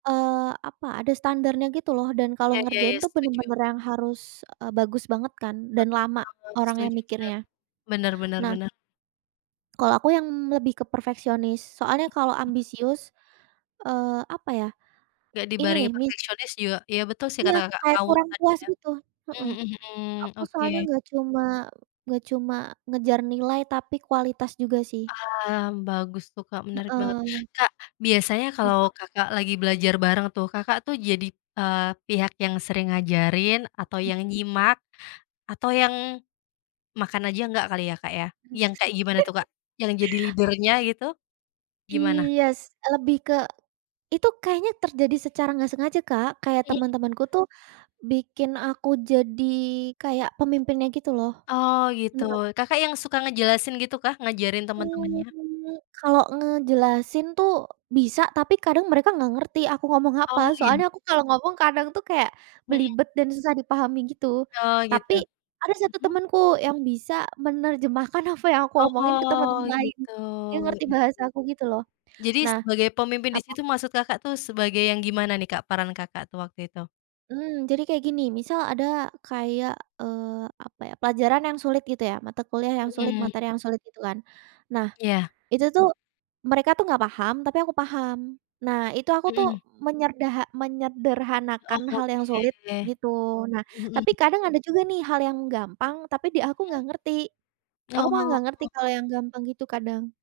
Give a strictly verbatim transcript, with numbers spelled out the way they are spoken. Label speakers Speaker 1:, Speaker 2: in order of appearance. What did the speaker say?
Speaker 1: Eee, apa, ada standarnya gitu loh dan kalau
Speaker 2: Iya iya
Speaker 1: ngerjain
Speaker 2: iya,
Speaker 1: tuh
Speaker 2: setuju.
Speaker 1: bener-bener yang harus, e bagus banget kan, dan lama,
Speaker 2: Bener,
Speaker 1: orang yang
Speaker 2: setuju, bener.
Speaker 1: mikirnya.
Speaker 2: Bener bener
Speaker 1: Nah
Speaker 2: bener.
Speaker 1: kalau aku yang lebih ke perfeksionis soalnya kalau ambisius, eee, apa ya,
Speaker 2: Gak
Speaker 1: ini
Speaker 2: dibarengi
Speaker 1: nih, mis
Speaker 2: perfeksionis juga ya betul sih
Speaker 1: Iya,
Speaker 2: kata Kakak,
Speaker 1: kayak
Speaker 2: ngawur
Speaker 1: kurang
Speaker 2: tadi
Speaker 1: puas
Speaker 2: ya.
Speaker 1: gitu, heeh.
Speaker 2: Mhm mhm mhm,
Speaker 1: aku
Speaker 2: oke.
Speaker 1: soalnya nggak cuma nggak cuma ngejar nilai, tapi kualitas juga sih.
Speaker 2: Paham, bagus tuh, Kak, menarik banget.
Speaker 1: Heeh.
Speaker 2: Kak, biasanya kalau
Speaker 1: Kenapa?
Speaker 2: Kakak lagi belajar bareng tuh, Kakak tuh jadi, eee, pihak yang sering ngajarin atau yang
Speaker 1: Mhm.
Speaker 2: nyimak atau yang makan aja nggak kali ya, Kak, ya? Yang kayak gimana tuh, Kak? Yang jadi leader-nya gitu? Gimana?
Speaker 1: Iyes, lebih ke itu kayaknya terjadi secara nggak sengaja, Kak, kayak
Speaker 2: Iya.
Speaker 1: teman-temanku tuh bikin aku jadi kayak pemimpinnya gitu loh.
Speaker 2: Oh, gitu,
Speaker 1: Bener.
Speaker 2: Kakak yang suka ngejelasin gitukah, ngajarin temen-temennya?
Speaker 1: Mmm, kalau ngejelasin tuh bisa, tapi kadang mereka nggak ngerti aku ngomong apa.
Speaker 2: Oh, iya.
Speaker 1: Soalnya aku kalau ngomong kadang tuh kayak
Speaker 2: Mhm.
Speaker 1: belibet dan susah dipahami gitu,
Speaker 2: Oh, gitu.
Speaker 1: tapi ada satu
Speaker 2: Mhm.
Speaker 1: temenku yang bisa menerjemahkan apa yang aku omongin ke
Speaker 2: Oh,
Speaker 1: teman-teman lain,
Speaker 2: gitu.
Speaker 1: yang ngerti
Speaker 2: Iya
Speaker 1: bahasa
Speaker 2: iya.
Speaker 1: aku gitu loh,
Speaker 2: Jadi
Speaker 1: nah
Speaker 2: sebagai pemimpin di
Speaker 1: apa?
Speaker 2: situ maksud Kakak tuh sebagai yang gimana nih, Kak, peran Kakak tuh waktu itu?
Speaker 1: Mmm, jadi kayak gini, misal ada kayak, eee, apa ya, pelajaran yang sulit gitu ya, mata kuliah yang sulit,
Speaker 2: Mhm.
Speaker 1: materi yang sulit, gitu kan. Nah,
Speaker 2: Iya.
Speaker 1: itu tuh mereka tuh nggak paham tapi aku paham, nah itu aku tuh
Speaker 2: Mhm.
Speaker 1: menyerdaha
Speaker 2: Oh,
Speaker 1: menyederhanakan hal yang sulit
Speaker 2: oke.
Speaker 1: gitu, nah tapi
Speaker 2: Mhm.
Speaker 1: kadang ada juga nih hal yang gampang, tapi di aku
Speaker 2: Mhm?
Speaker 1: nggak ngerti, aku mah nggak ngerti
Speaker 2: Oh.
Speaker 1: kalau yang gampang gitu kadang.